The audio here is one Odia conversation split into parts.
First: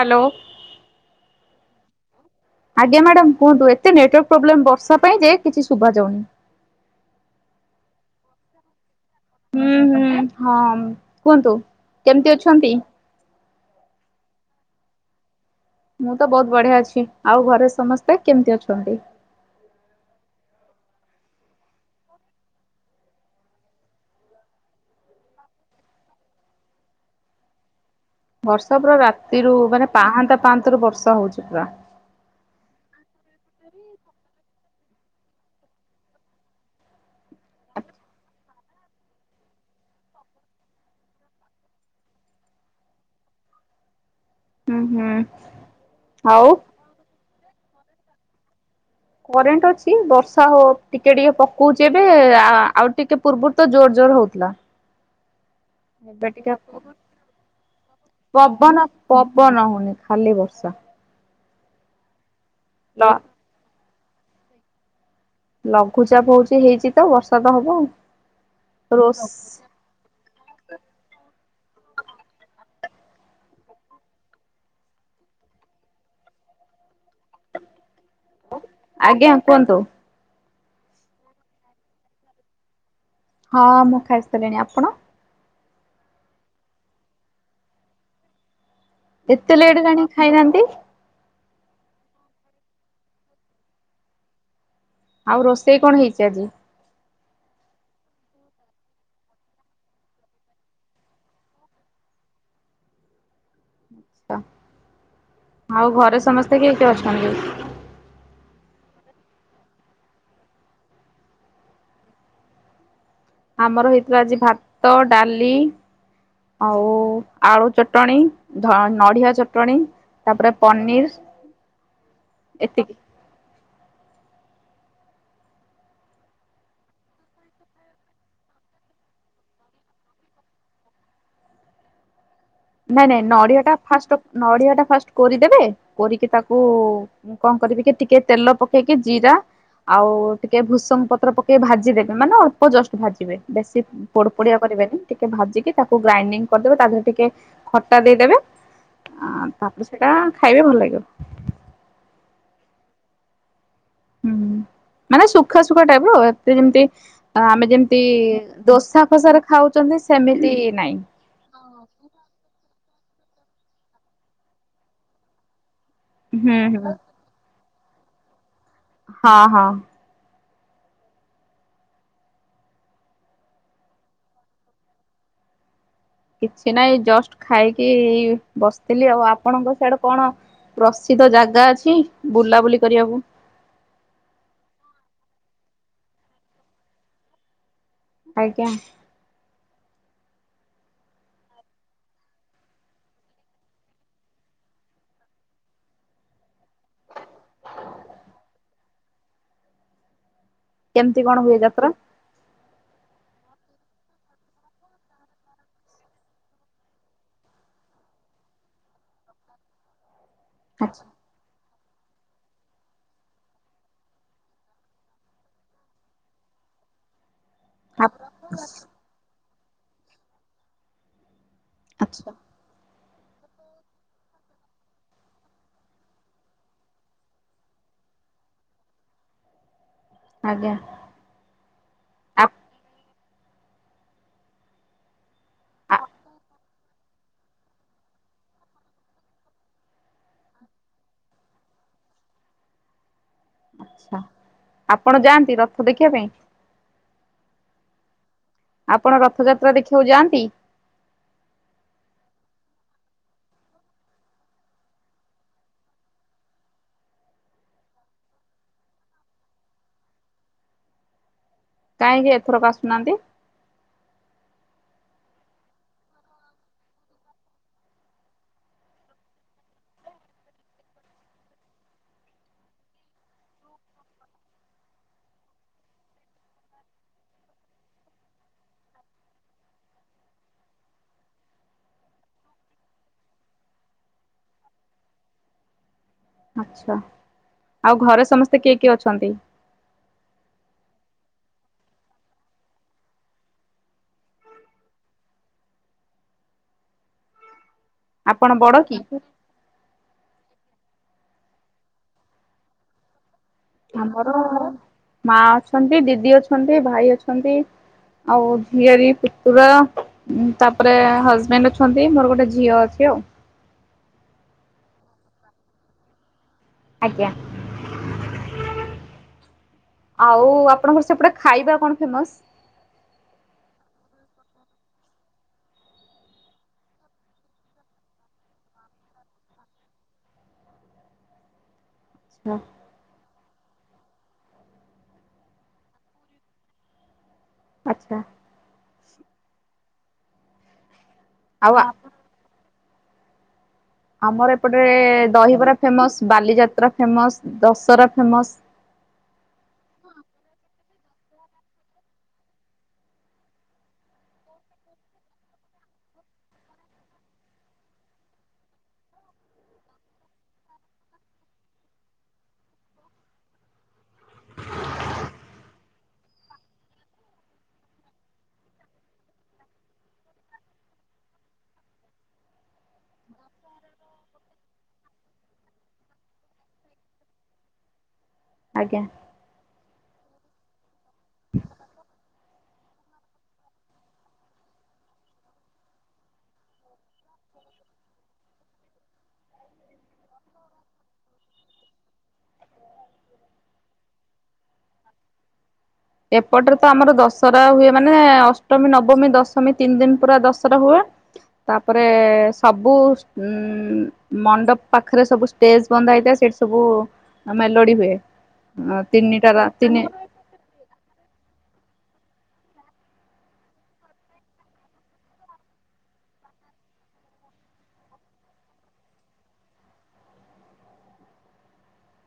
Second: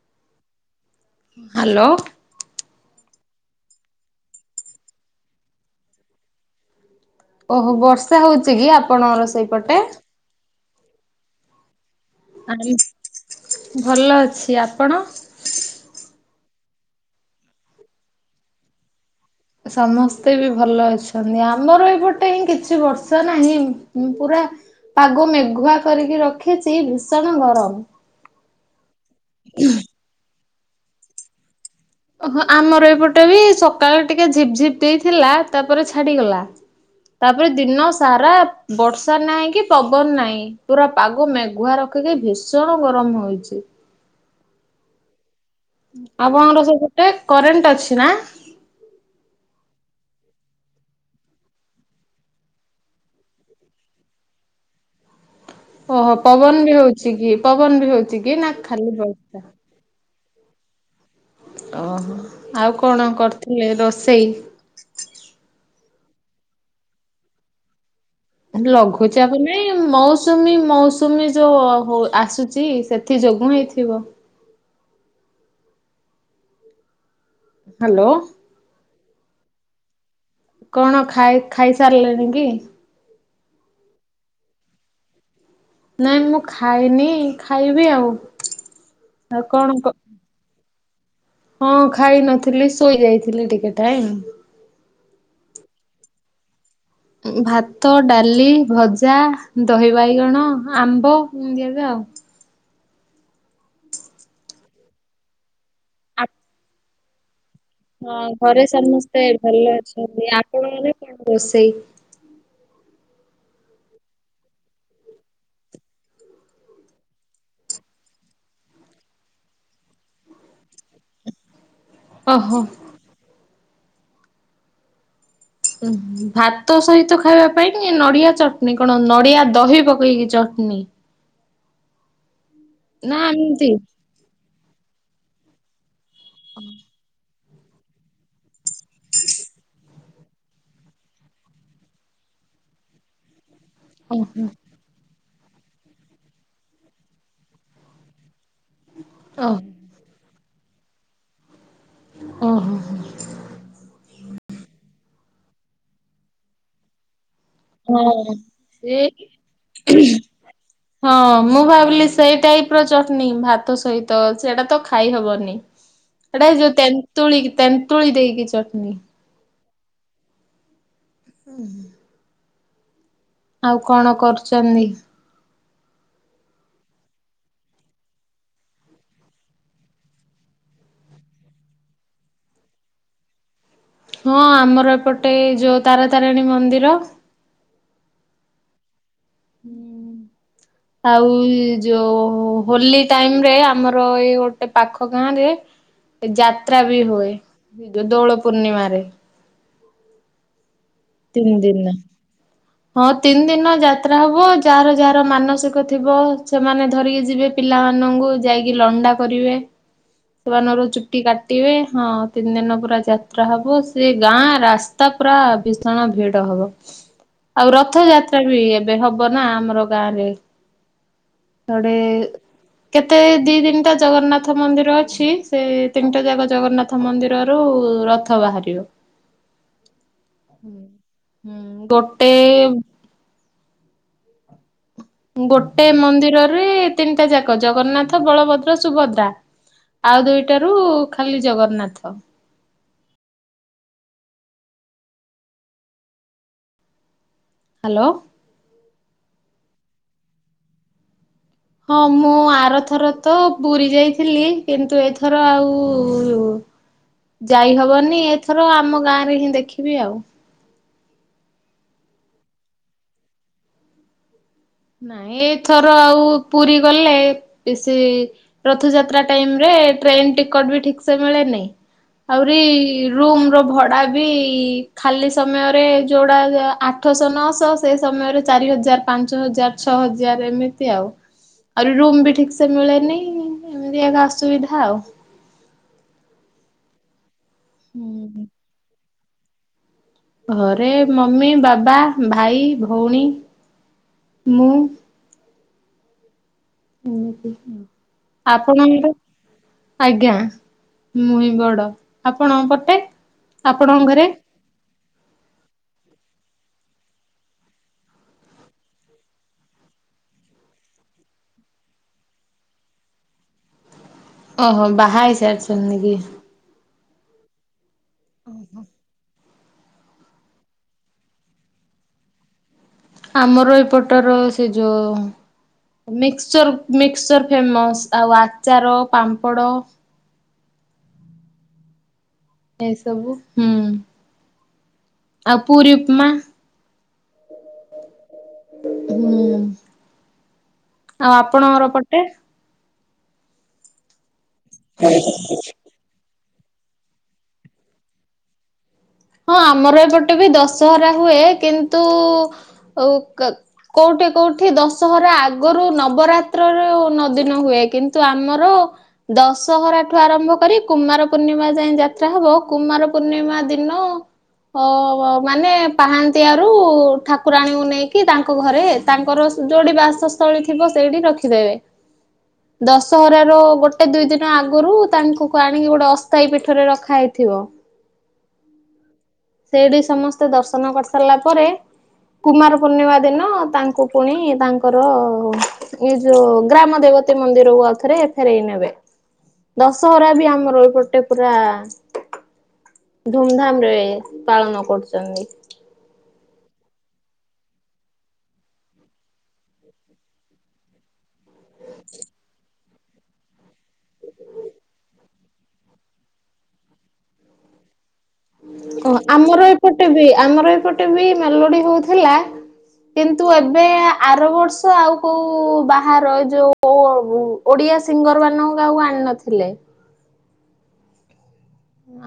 ହାଲୋ। ହାଲୋ। ଆଜ୍ଞା ମ୍ୟାଡ଼ାମ କୁହନ୍ତୁ? ଏତେ ନେଟୱର୍କ ପ୍ରୋବ୍ଲେମ ବର୍ଷା ପାଇଁ ଯେ କିଛି ଶୁଭା ଯାଉନି। ଓହୋ ବର୍ଷା ହଉଚ କି ଆପଣଙ୍କର ସେଇପଟେ? ହଁ କୁହନ୍ତୁ କେମିତି ଅଛନ୍ତି? ଆରେ ଭଲ ଅଛି ଆପଣ? ମୁଁ ତ ବହୁତ ବଢିଆ ଅଛି। ଆଉ ଘରେ ସମସ୍ତେ କେମିତି ଅଛନ୍ତି? ସମସ୍ତେ ବି ଭଲ ଅଛନ୍ତି। ଆମର ଏପଟେ ହିଁ କିଛି ବର୍ଷା ନାହିଁ ପୁରା ପାଗ ମେଘୁଆ କରିକି ରଖିଛି ଭୀଷଣ ଗରମ। ବର୍ଷା ପୁରା ରାତିରୁ ମାନେ ପାହାନ୍ତା ପାହାନ୍ତ ରୁ ବର୍ଷା ହୋଉଛି ପୁରା। ଓହୋ ଆମର ଏପଟେ ବି ସକାଳେ ଟିକେ ଝିପ ଝିପ୍ ଦେଇଥିଲା ତାପରେ ଛାଡିଗଲା। ତାପରେ ଦିନ ସାରା ବର୍ଷା ନାହିଁ କି ପବନ ନାହିଁ ପୁରା ପାଗ ମେଘୁଆର କେଇଠି ଭୀଷଣ ଗରମ ହଉଛି। ହୁଁ ହୁଁ। ଆଉ ଆପଣଙ୍କର ସେପଟେ କରେଣ୍ଟ ଅଛି ନା? କରେଣ୍ଟ ଅଛି ବର୍ଷା ହୋ ଟିକେ ଟିକେ ପକଉଛି ଏବେ ଆଉ ଟିକେ ପୂର୍ବରୁ ତ ଜୋରୋ ଜୋର ହୋଉଥିଲା। ଓହୋ ଏବେ ଟିକେ ପବନ ବି ହଉଛି କି ପବନ ବି ହଉଛି କି ନା ପବନ ଖାଲି ବର୍ଷା? ପବନ ହୋଉନି ଖାଲି ବର୍ଷା। ଓହୋ ଆଉ କଣ କରିଥିଲେ ରୋଷେଇ? ଲଘୁଚାପ ହଉଚି ହେଇଛି ତ ବର୍ଷା ତ ହବ ଆଉ। ରୋଷ୍ ଲଘୁଚାପ ନୁହେଁ ମୌସୁମୀ ମୌସୁମୀ ଯୋଉ ହୋ ଆସୁଛି ସେଥିଯୋଗୁଁ ହେଇଥିବ। ହାଲୋ। ଆଜ୍ଞା କୁହନ୍ତୁ। କଣ ଖାଇ ଖାଇ ସାରିଲେଣି କି? ହଁ ମୁଁ ଖାଇ ସାରିଲିଣି। ଆପଣ? ନାଇଁ ମୁଁ ଖାଇନି ଖାଇବି ଆଉ ଆଉ ଏତେ କଣ ଲେଟ୍ କ ହେଲାଣି ଖାଇନାହାନ୍ତି? ହଁ ଖାଇନଥିଲି ଶୋଇ ଯାଇଥିଲି ଟିକେ ଟାଇମ ଆଉ ରୋଷେଇ କଣ ହେଇଛି ଆଜି? ଭାତ ଡାଲି ଭଜା ଦହି ବାଇଗଣ ଆମ୍ବ ଏମିତିଆ ପ ପ ଆଉ ଘରେ ସମସ୍ତେ କିଏ କିଏ ଅଛନ୍ତି? ହଁ ଘରେ ସମସ୍ତେ ଭଲ ଅଛନ୍ତି। ଆପଣଙ୍କର କଣ ରୋଷେଇ? ହୁଁ [unintelligible] ଆମର ହେଇଥିଲା ଆଜି ଭାତ ଡାଲି ଆଉ ଆଳୁ ଚଟଣି ଧ ନଡିଆ ଚଟଣି ତାପରେ ପନିର ଓହୋ। ଏତିକି ଭାତ ସହିତ ଖାଇବା ପାଇଁ ନଡିଆ ଚଟଣି କଣ ନଡିଆ ଦହି ପକେଇକି ଚ ନି ନାଇଁ ନାଇଁ ନଡିଆ ଏମିତି। ଟା ଫାଷ୍ଟ ନଡିଆ ଟା ଫାଷ୍ଟ କୋରିଦେବେ କୋରିକି ତାକୁ କଣ କରିବେ କି ଟିକେ ତେଲ ପକେଇକି ଜିରା ଆଉ ଟିକେ ଭୂସଙ୍ଗ ପତ୍ର ପକେଇ ଭାଜିଦେବେ ମାନେ ଅଳ୍ପ ଜଷ୍ଟ ଭାଜିବେ। ବେଶୀ ପୋଡ ଓହୋ ପୋଡିଆ କରିବେନି ଟିକେ ଭାଜିକି ତାକୁ ଗ୍ରାଇଣ୍ଡିଙ୍ଗ କରିଦେବେ ତା ଦେହରେ ଟିକେ ଖଟା ଦେଇଦବେ ଆ ଓହୋ ତାପରେ ସେଟା ଖାଇବେ ଭଲ ଲାଗିବ। ଓହୋ ହଁ। ହୁଁ ମାନେ ସୁଖା ସୁୁଖା ଟାଇପ୍ ର ଏତେ ଯେମତି ଆମେ ଯେମତି ହଁ। ସେ ଦୋସା ଫୋସାରେ ଖାଉଚନ୍ତି ସେମିତି ନାଇଁ। ହଁ ମୁଁ ଭାବିଲି ସେଇ ଟାଇପ ର ଚଟନି ଭାତ ସହିତ ସେଟା ତ ଖାଇ ହବନି। ହେଟା ହୁଁ ଏଇଯୋଉ ହୁଁ ତେନ୍ତୁଳି ତେନ୍ତୁଳି ଦେଇକି ଚ ହଁ ହଁ। ହୁଁ। ଆଉ କଣ କରୁଚନ୍ତି? କିଛି ନାଇଁ ଏଇ ଜଷ୍ଟ ଖାଇକି ବସଥିଲି ଆଉ ଆପଣଙ୍କ ସିଆଡେ କଣ? ପ୍ରସିଦ୍ଧ ଜାଗା ଅଛି ବୁଲାବୁଲି କରିବାକୁ। ହଁ ଆମର ଏପଟେ ଯୋଉ ତାର ତାରିଣୀ ମନ୍ଦିର। ଆଜ୍ଞା। ହୁଁ। ଆଉ ଯୋଉ ହୋଲି ଟାଇମ୍ ରେ ଆମର ଏଇ ଗୋଟେ ପାଖ ଗାଁ ରେ ଯାାତ୍ରା ବି ହୁଏ ବ ଦୋଳ ପୂର୍ଣ୍ଣିମା ରେ। କେମତି କଣ ହୁଏ ଯାତ୍ରା? ଦିନ। ହଁ ତିନ ଦିନ ଯାତ୍ରା ହବ ଯାର ଯାର ମାନସିକ ଥିବ ସେମାନେ ଧରିକି ଯିବେ ପି ପିଲାମାନଙ୍କୁ ଯାଇକି ଲଣ୍ଡା କରିବେ ସେମାନଙ୍କର ଆଛା ଚୁଟି କାଟିବେ। ହଁ ତିନ୍ ଦିନ ପୁରା ଯାତ୍ରା ହବ ସେ ଗାଁ ରାସ୍ତା ପୁରା ଭୀଷଣ ଭିଡ ହବ। ଆଉ ରଥଯାତ୍ରା ବି ଏବେ ହବ ନା ଆମର ଗାଁରେ। ଆଛା [unintelligible] କେତେ ଦି ତିନ୍ ଟା ଜଗନ୍ନାଥ ମନ୍ଦିର ଅଛି ସେ ତିନ୍ ଟା ଯାକ ଜଗନ୍ନାଥ ମନ୍ଦିରରୁ ଉ ରଥ ବାହାରିବ। ହୁଁ ଆଜ୍ଞା ହୁଁ ଗୋଟେ ଗୋଟେ ଆଛା ମନ୍ଦିରରେ ତିନ୍ ଟା ଯାକ ଜଗନ୍ନାଥ ବଳଭଦ୍ର ସୁଭଦ୍ରା। ଆଉ ଦୁଇଟାରୁ ଖାଲି ଜଗନ୍ନାଥ। ଆଛା ଆପଣ ଯାଆନ୍ତି ରଥ ଦେଖିବା ପାଇଁ? ହାଲୋ। ଆପଣ ରଥଯାତ୍ରା ଦେଖିବାକୁ ଯାଆନ୍ତି? ହଁ ମୁଁ ଆର ଥର ତ ପୁରୀ ଯାଇଥିଲି କିନ୍ତୁ ଏଥର ଆଉ ଯାଇ ହବନି ଏଥର ଆମ ଗାଁ ରେ ହିଁ ଦେଖିବି ଆଉ। କାହିଁକି ଏଥରକ ଆସୁନାନ୍ତି। ନାଇଁ ଏଥର ଆଉ ପୁରୀ ଗଲେ ସେ ରଥଯାତ୍ରା ଟାଇମ୍ ରେ ଏ ଟ୍ରେନ ଟିକଟ ବି ଠିକ୍ ସେ ମିଳେନି। ଆଉରି ରୁମ୍ ର ଭଡା ବି ଖାଲି ସମୟରେ ଯୋଉଡା ଆ ଆଠଶ ନଅଶ ସେ ସମୟରେ ଚାରି ହଜାର୍ ପାଞ୍ଚ ହଜାର୍ ଛଅ ହଜାର୍ ଏମିତି ଆଉ। ଆଉରି ରୁମ୍ ବି ଠିକ ସେ ମିଳେନି ଏମିତି ଏକ ଅସୁବିଧା ଆଉ। ଆଛା ଆଉ ଘରେ ହୁଁ। ସମସ୍ତେ କିଏ କିଏ ଅଛନ୍ତି? ଘରେ ମମି, ବାବା, ଭାଇ, ଭଉଣୀ। ମୁଁ। ଆପଣ ବଡ କି? ଆପଣର ଆଜ୍ଞା। ମୁଁ ହିଁ ବଡ ଆପଣ ପଟେ। ଆପଣଙ୍କ ଘରେ? ଆମର ମା ଅଛନ୍ତି ଦିଦି ଅଛନ୍ତି ଭାଇ ଅଛନ୍ତି। ଆଉ ଝିଆରୀ, ପୁତୁରା ତାପରେ ହଜବେଣ୍ଡ୍ ଅଛନ୍ତି ମୋର ଗୋଟେ ଝିଅ ଅଛି। [unintelligible] ଓହୋ ବାହା ହେଇ ସାରିଛନ୍ତି କି? ଆଜ୍ଞା। ଓ ହୋ। ଆଉ ଆପଣଙ୍କର ସେପଟେ ଖାଇବା କଣ ଫେମସ୍? ଆମର ଏପଟର ସେ ଯୋ ମିକ୍ସଚର-ମିକ୍ସଚର ଫେମସ୍ ଆଉ ଆଚାର ପାମ୍ପଡ। ଆଚ୍ଛା ଏଇସବୁ ହୁଁ ଆଉ ପୁରୀ ଉପମା। ଆଚ୍ଛା। ହୁଁ ଆଉ ଆପଣଙ୍କର ପଟେ। ଆମର ଏପଟେ ଦହିବରା ଫେମସ ବାଲିଯାତ। ତ୍ରା ଫେମସ ଦଶହରା ଫେମସ। ହଁ ଆମର ଏପଟେ ବି ଦଶହରା ହୁଏ କିନ୍ତୁ। ଆଉ କା କୋଉଠି କୋଉଠି ଦଶହରା ଆଗରୁ ନବରାତ୍ରରୁ ନ ଦିନ ହୁଏ। କିନ୍ତୁ ଆମର ଦଶହରା ଠୁ ଆରମ୍ଭ କରି କୁମାର ପୂର୍ଣ୍ଣିମା ଯାଏଁ ଯାତ୍ରା ହବ କୁ କୁମାର ପୂର୍ଣ୍ଣିମା ଦିନ। ହ ମାନେ ପାହାନ୍ତିଆରୁ ଠାକୁରାଣୀଙ୍କୁ ନେଇକି ତାଙ୍କ ଘରେ ତାଙ୍କର ଯୋଉଠି ବାସସ୍ଥଳୀ ଥିବ ସେଇଠି ରଖିଦେବେ। ଦଶହରା ର ଗୋଟେ ଦୁଇ ଦିନ ଆଗରୁ ତାଙ୍କୁ ଆଣିକି ଗୋଟେ ଅସ୍ଥାୟୀ ପୀଠରେ ରଖା ହେଇଥି ଥିବ। ଆଜ୍ଞା। ସେଇଠି ସମସ୍ତେ ଦର୍ଶନ କରି ସାରିଲା ପରେ। କୁମାର ପୂର୍ଣ୍ଣିମା ଦିନ ତାଙ୍କୁ ପୁଣି ତାଙ୍କର ଏଇ ଯୋଉ ଗ୍ରାମ ଦେବୀ ପତି ମନ୍ଦିରକୁ ଆଉଥରେ ଫେରେଇ ନେବେ। ଦଶହରା ବି ଆମର ଏପଟେ ପୁରା ଧୁମଧାମ ରେ ପାଳନ କରୁଚନ୍ତି। ଏପଟରେ ତ ଆମର ଦଶହରା ହୁଏ ମାନେ ଅଷ୍ଟମୀ ନବମୀ ଦଶମୀ ତିନି ଦିନ ପୁରା ଦଶହରା ହୁଏ। ତାପରେ ସବୁ ଉଁ ମଣ୍ଡପ ପାଖରେ ସବୁ ଷ୍ଟେଜ ବନ୍ଧା ହେଇଥାଏ। ସେଠି ସବୁ ମେଲୋଡି ହୁଏ। ଓ ତିନିଟା ଆମର ତିନି ଏପଟେ ବି ଆମର ଏପଟେ ବି ମେଲୋଡି ହଉଥିଲା। କିନ୍ତୁ ଏବେ ଆର ବର୍ଷ ଆଉ କୋଉ ବାହାର ଯୋଉ ଓଡି ଓଡ଼ିଆ ସିଙ୍ଗର ମାନଙ୍କୁ କାହାକୁ ଆଣିନଥିଲେ।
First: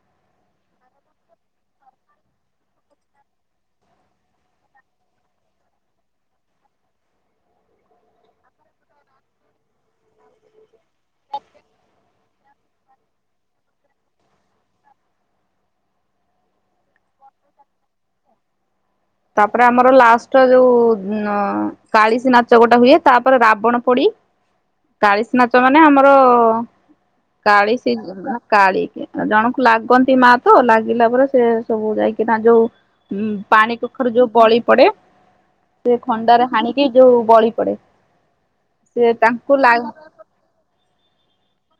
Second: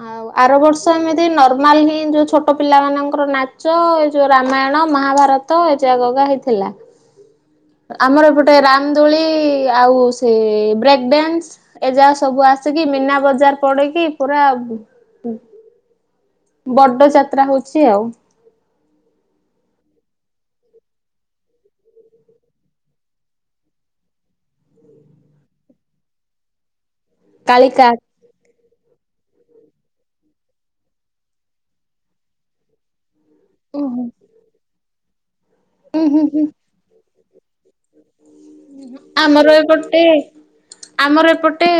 ଆ। ଆଉ ଆର ବର୍ଷ ଏମିତି ନର୍ମାଲ ହିଁ ଯୋଉ ଛୋଟ ପିଲା ମାନଙ୍କର ନାଚ ଏଇ ଯୋଉ ରାମାୟଣ ମହାଭା ଭାରତ ଏ ଜାଗକା ହେଇଥିଲା। ଆମରଏପଟେ ରାମ ଦୁଳି ଆଉ ସେ ବ୍ରେକ୍ ଡ୍ୟାନ୍ସ ଏଯା ସବୁ ଆ ଆସକିି ମୀନା ବଜାର ପଡିକି ପୁରା। ବଡ ଯାତ୍ରା ହଉଚି ଆଉ। ତାପରେ ଆମର ଲାଷ୍ଟ ଯୋଉ କାଳିଶୀ ନାଚ ଗୋଟା ହୁଏ ତାପରେ ରାବଣ ପୋଡି କାଳିସି ନାଚ ମାନେ ଆମର କାଳିକା କାଳିସି କାଳୀ ଜଣଙ୍କୁ ଲାଗନ୍ତି ମା ତ ଲାଗିଲା ପରେ ସେ ସବୁ ଯାଇକିନା ଯୋଉ ପାଣିକୁ ଯୋଉ ବଳି ପଡେ ସେ ଖଣ୍ଡାରେ ହାଣିକି ଯୋଉ ବଳି ପଡେ। ସେ ଆମର ତାଙ୍କୁ ଲା ଏପଟେ ଆମର ଏପଟେ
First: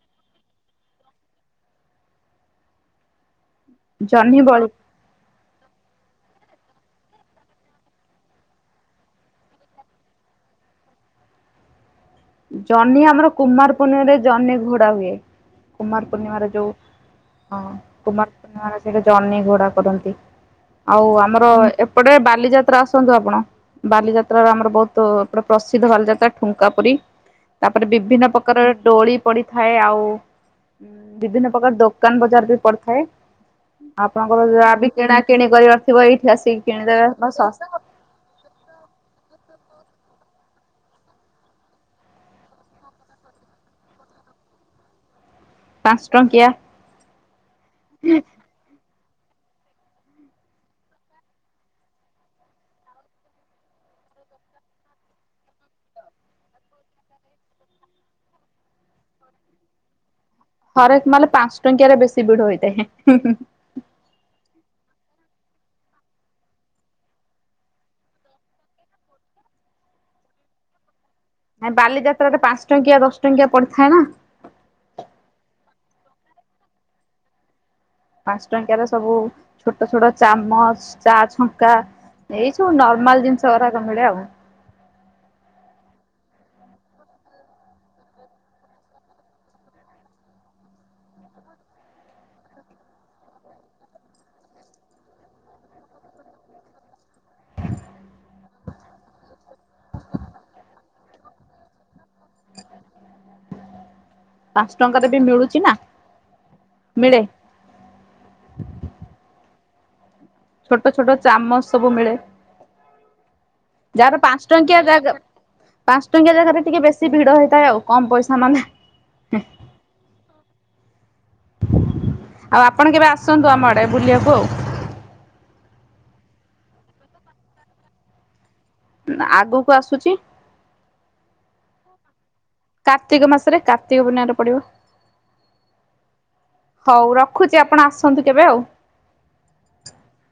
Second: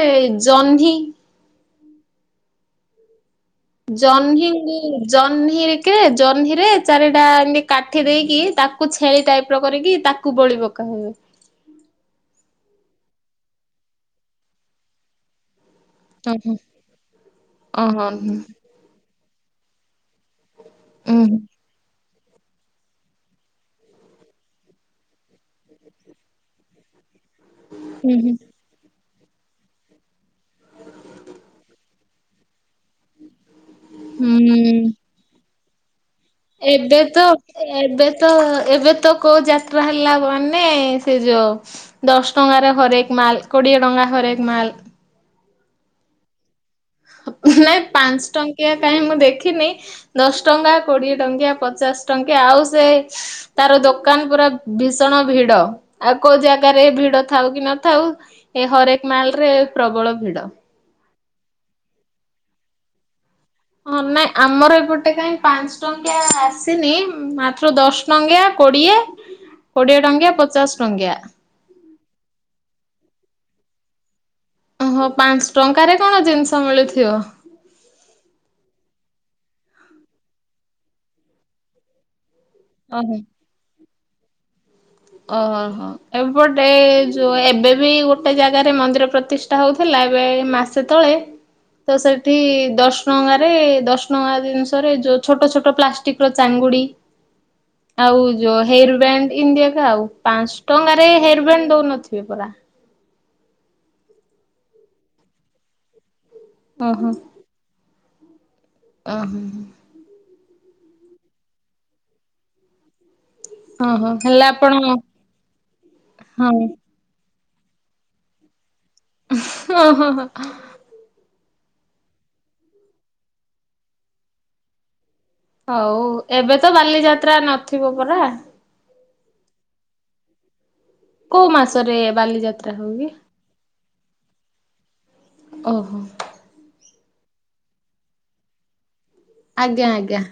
ଜହ୍ନି। ଜହ୍ନି ଙ୍ଗ ଜହ୍ନି। କେ ଜହ୍ନି ରେ ଚାରିଟା ଏମତି କାଠି ଦେଇକି ତାକୁ ଛେଳି ଟାଇପ ର କରିକି ତାକୁ ବଳିପକା ଆଉ [inaudible] ଜହ୍ନି ଆମର କୁମାର ପୂର୍ଣ୍ଣିମାରେ ଜହ୍ନି ଘୋଡା ହୁଏ। କୁମାର ହୁଁ ପୂର୍ଣ୍ଣିମାର ହୁଁ ଯୋଉ ହଁ ଓହୋ କୁମାର ହୁଁ ପୂର୍ଣ୍ଣିମାରେ ସେଇ ଜହ୍ନି ଘୋଡା କରନ୍ତି ଆଉ ଉଁ ଆମର ଏପଟେ ବାଲିଯାତ୍ରା ଆସନ୍ତୁ ଆପଣ। ବାଲିଯାତ୍ରା ର ଆମର ବହୁତ ପ୍ରସିଦ୍ଧ ବାଲିଯାତ୍ରା ଠୁଙ୍କା ପୁରୀ। ତାପରେ ହୁଁ ବିଭିନ୍ନ ହୁଁ ପ୍ରକାରର ଡୋଳି ପଡିଥାଏ ଆଉ ବିଭିନ୍ନ ପ୍ରକାର ଦୋକାନ ବଜାର ବି ପଡିଥାଏ। ଆପଣଙ୍କର ଯାହା ବି ହୁଁ। କିଣାକିିଣି କରିବା- ଏବେ ତ, ଏବେ ତ, ଏବେ ତ କୋଉ ଜାତ ତୁଆ ହେଲା ମାନେ, ସେ ଯୋଉ ଦଶ ଟଙ୍କାରେ ହରେକ ମାଲ, କୋଡିଏ ଟଙ୍କା ହରେକ ମାଲ [inaudible] ପାଞ୍ଚ ଟଙ୍କିଆ ନାଇଁ ପାଞ୍ଚ ଟଙ୍କିଆ କାହିଁ ମୁଁ ଦେଖିନି, ଦଶ ଟଙ୍କା, କୋଡିଏ ଟଙ୍କିଆ, ପଚାଶ ଟଙ୍କିଆ, ଆଉ ସେ ତାର ଦୋକାନ ପୁରା ଭୀଷଣ ଭିଡ। ଆଉ କୋଉ ଜାଗାରେ ଭିଡ ଥାଉ କି ନଥାଉ, ଏ ହରେ ହରେକ ମାଲରେ ପ୍ରବଳ ଭିଡ। ହରେକ ମାଲ ପାଞ୍ଚ ଟଙ୍କିଆରେ ବେଶୀ ଭିଡ ହୋଇଥାଏ। ହେଁ ହେଁ ହୁଁ ହୁଁ। ହଁ, ନାଇଁ ଆମର ଏପଟେ କାହିଁ ପାଞ୍ଚ ଟଙ୍କିଆ ଆସିନି। ମାତ୍ର ଦଶ ଟଙ୍କିଆ କୋଡିଏ, କୋଡିଏ ଟଙ୍କିଆ, ପଚାଶ ଟଙ୍କିଆ। ନାଇଁ ବାଲିଯାତ୍ରାରେ ପାଞ୍ଚ ଟଙ୍କିଆ, ଦଶ ଟଙ୍କିଆ ପଡିଥାଏ ନା। ଓହୋ। ପାଞ୍ଚଟଙ୍କାରେ କଣ ଜିନିଷ ମିଳୁଥିବ? ପାଞ୍ଚଟଙ୍କିଆରେ ସବୁ ଛୋଟ ଛୋଟ ଚାମଚ, ଚା ଛଙ୍କା ଏଇ ସବୁ ଓହୋ। ନର୍ମାଲ ଜିନିଷ ଗୁରାକ ସବୁ ମିଳେ ଆଉ। ଓହୋ ହଉ। ଏପଟେ ଯୋଉ ଏବେ ବି ଗୋଟେ ଜାଗାରେ ମନ୍ଦିର ପ୍ରତିଷ୍ଠା ହଉଥିଲା ଏବେ ଏଇ ମାସେ ତଳେ ତ ସେଠି ଦଶ ଟଙ୍କାରେ, ଦଶ ଟଙ୍କା ଜିନିଷରେ, ଯୋଉ ଛୋଟ ଛୋଟ ପ୍ଲାଷ୍ଟିକର ଚାଙ୍ଗ ଙ୍ଗୁଡି, ଆଉ ଯୋଉ ହେୟର ବ୍ୟାଣ୍ଡ, ଏମତି ଏକା ଏକା ଆଉ। ପାଞ୍ଚଟଙ୍କାରେ ହେୟାର ବେଣ୍ଡ ଦଉନଥିବେ ପରା? ପାଞ୍ଚଟଙ୍କାରେ ବି ମିଳୁଚି ନା। ଓହୋ। ମିଳେ। [inaudible] ଓହୋ ହୋ। ଛୋଟ ଛୋଟ ଚାମଚ ସବୁ ମିଳେ। ଓହୋ ଯାହାର ହେଲେ ଆପଣ ପାଞ୍ଚଟଙ୍କିଆ ଜାଗା, ପାଞ୍ଚଟଙ୍କିଆ ହଁ ଜାଗାରେ ଟିକେ ବେଶୀ ଭିଡ ହେଇ ଥାଏ ଆଉ। କମ ପଇସା ମାନେ ଉଁହୁଁ, ଓହୋ ହୋ। ଆଉ ଆପଣ କେବେ ଆସନ୍ତୁ ଆମ ଆଡେ ବୁଲିଆକୁ ଆଉ। ହଉ, ଏବେ ତ ବାଲିଯାତ୍ରା ନଥିବ ପରା। ତ ଆଗକୁ ଆସୁଚି। କୋଉ ମାସରେ ବାଲିଯାତ୍ କାର୍ତ୍ତିକ ମାସରେ, କାର୍ତ୍ତିକ ପୂର୍ଣ୍ଣିମାରେ ପଡିବ। ଓହୋ ହଉ ରଖୁଛି ଆପଣ ଆସନ୍ତୁ କେବେ ଆଉ। ଆଜ୍ଞା ଆଜ୍ଞା।